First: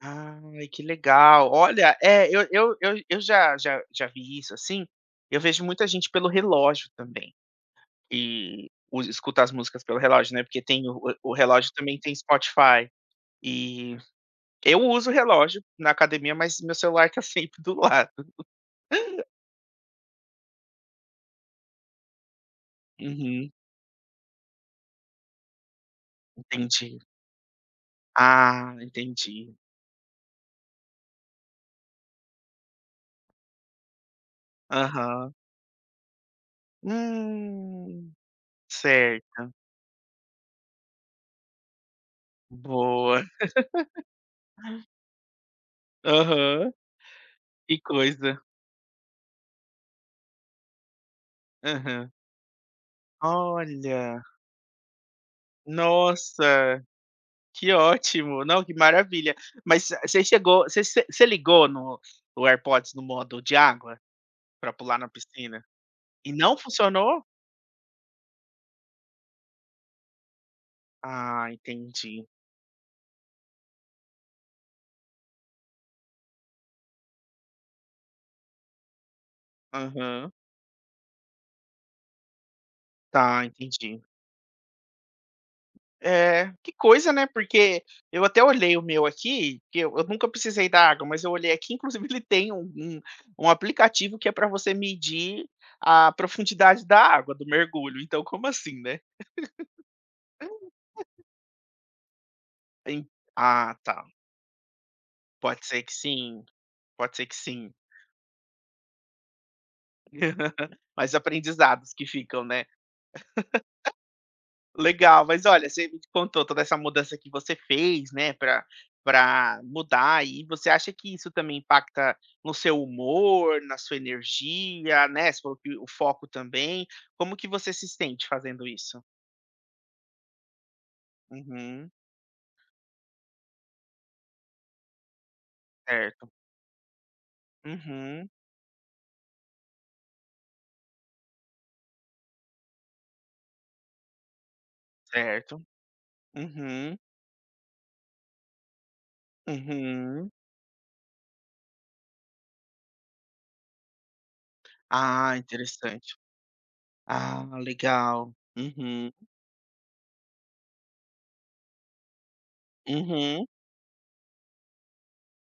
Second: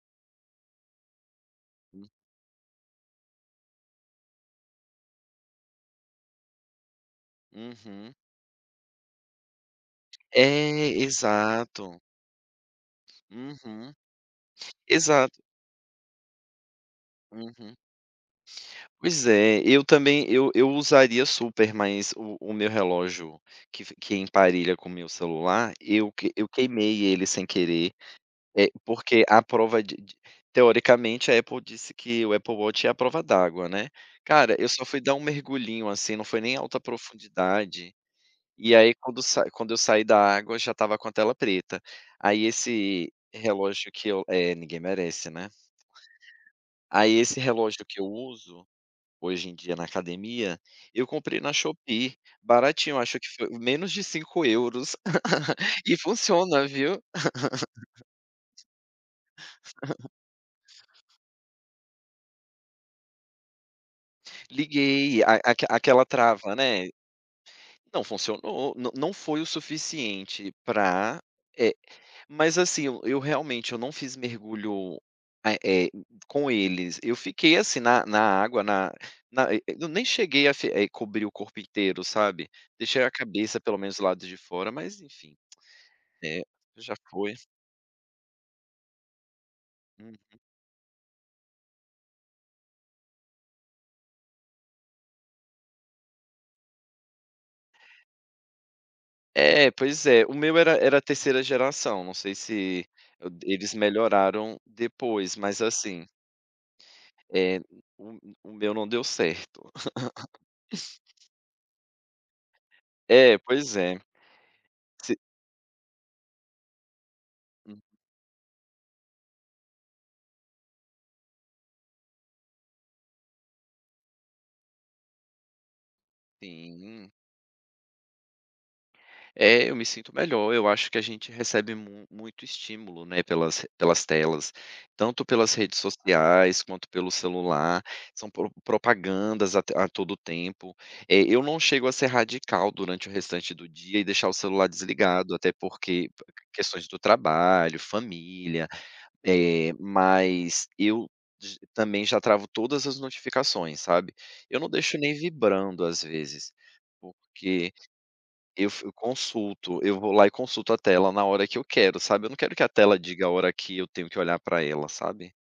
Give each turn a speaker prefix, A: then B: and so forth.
A: Ai, que legal. Olha, eh, eu eu eu eu já já já vi isso, assim, eu vejo muita gente pelo relógio também.
B: Uhum.
A: Que usa escuta as músicas pelo relógio, né, porque tem o
B: É,
A: o o relógio também
B: exato.
A: tem Spotify,
B: Uhum.
A: e eu uso
B: Exato.
A: relógio na academia, mas meu celular tá sempre do
B: Uhum.
A: lado.
B: Pois é, eu também, eu eu usaria super, mas o o meu relógio
A: Uhum.
B: que f que emparelha com meu celular, eu que eu
A: Entendi.
B: queimei ele sem querer. Eh,
A: Ah,
B: porque à
A: entendi.
B: prova de de teoricamente, a Apple disse que o Apple Watch é à prova d'água, né. Cara, eu só fui dar um
A: Aham.
B: mergulhinho, assim, não foi nem alta profundidade,
A: Hum.
B: e aí quando sai
A: Certa.
B: quando eu saí da água, já estava com a tela preta. Aí esse
A: Boa.
B: relógio que eu é, ninguém merece, né.
A: Aham.
B: Aí esse
A: Que
B: relógio que eu
A: coisa.
B: uso, hoje em dia, na academia, eu comprei na
A: Aham.
B: Shopee. Baratinho, eu acho que fo menos de
A: Olha.
B: 5 €. E funciona,
A: Nossa,
B: viu.
A: que ótimo. Não, que maravilha. Mas você chegou você você você ligou no o AirPods no modo de água pra pular na
B: Liguei, a
A: piscina.
B: aque aquela
A: E
B: trava,
A: não
B: né.
A: funcionou?
B: Não funcionou, não não foi o suficiente pra,
A: Ah,
B: eh,
A: entendi.
B: mas assim, eu eu realmente, eu não fiz mergulho, eh eh, com eles. Eu fiquei, assim, na na água, na na e eu nem
A: Aham.
B: cheguei a fe eh, cobrir o corpo inteiro, sabe. Deixei a
A: Tá,
B: cabeça, pelo menos,
A: entendi.
B: do lado de fora, mas enfim. É,
A: É. Que
B: já
A: coisa, né,
B: foi.
A: porque eu até olhei o meu aqui, que eu eu
B: Uhum.
A: nunca precisei da água, mas eu olhei aqui, inclusive que ele tem um um um aplicativo que é pra você medir a profundidade da água do mergulho, então, como assim, né.
B: É, pois é. O meu era era 3ª geração, não sei se
A: En
B: o d eles
A: ah, tá.
B: melhoraram depois, mas
A: Pode ser que
B: assim
A: sim. Pode ser que
B: eh,
A: sim.
B: o o meu não deu certo.
A: Mais aprendizados que ficam, né.
B: É, pois é. Se
A: Legal, mas olha, você me contou toda essa mudança que você
B: Hum.
A: fez, né, pra pra mudar, e você acha que isso também impacta no seu humor, na sua energia, né, sob o foco também.
B: Sim.
A: Como que você se sente fazendo isso?
B: É, eu me sinto melhor, eu acho que a gente recebe
A: Uhum.
B: mu muito estímulo, né, pelas r pelas telas, tanto pelas redes
A: Certo.
B: sociais, quanto pelo celular,
A: Uhum.
B: são pro propagandas a t a todo o tempo. Eh, eu não chego a ser radical, durante o restante do dia, e deixar o celular desligado, até
A: Certo.
B: porque p q questões
A: Uhum.
B: do trabalho, família, eh,
A: Uhum.
B: mas eu g também já travo todas as notificações, sabe. Eu não deixo nem
A: Ah,
B: vibrando, às
A: interessante.
B: vezes,
A: Ah,
B: porque
A: legal.
B: eu fi eu
A: Uhum.
B: consulto, eu vou lá e consulto a tela na hora que eu quero, sabe, eu não quero que a tela diga a
A: Uhum.
B: hora que eu tenho que olhar para ela, sabe.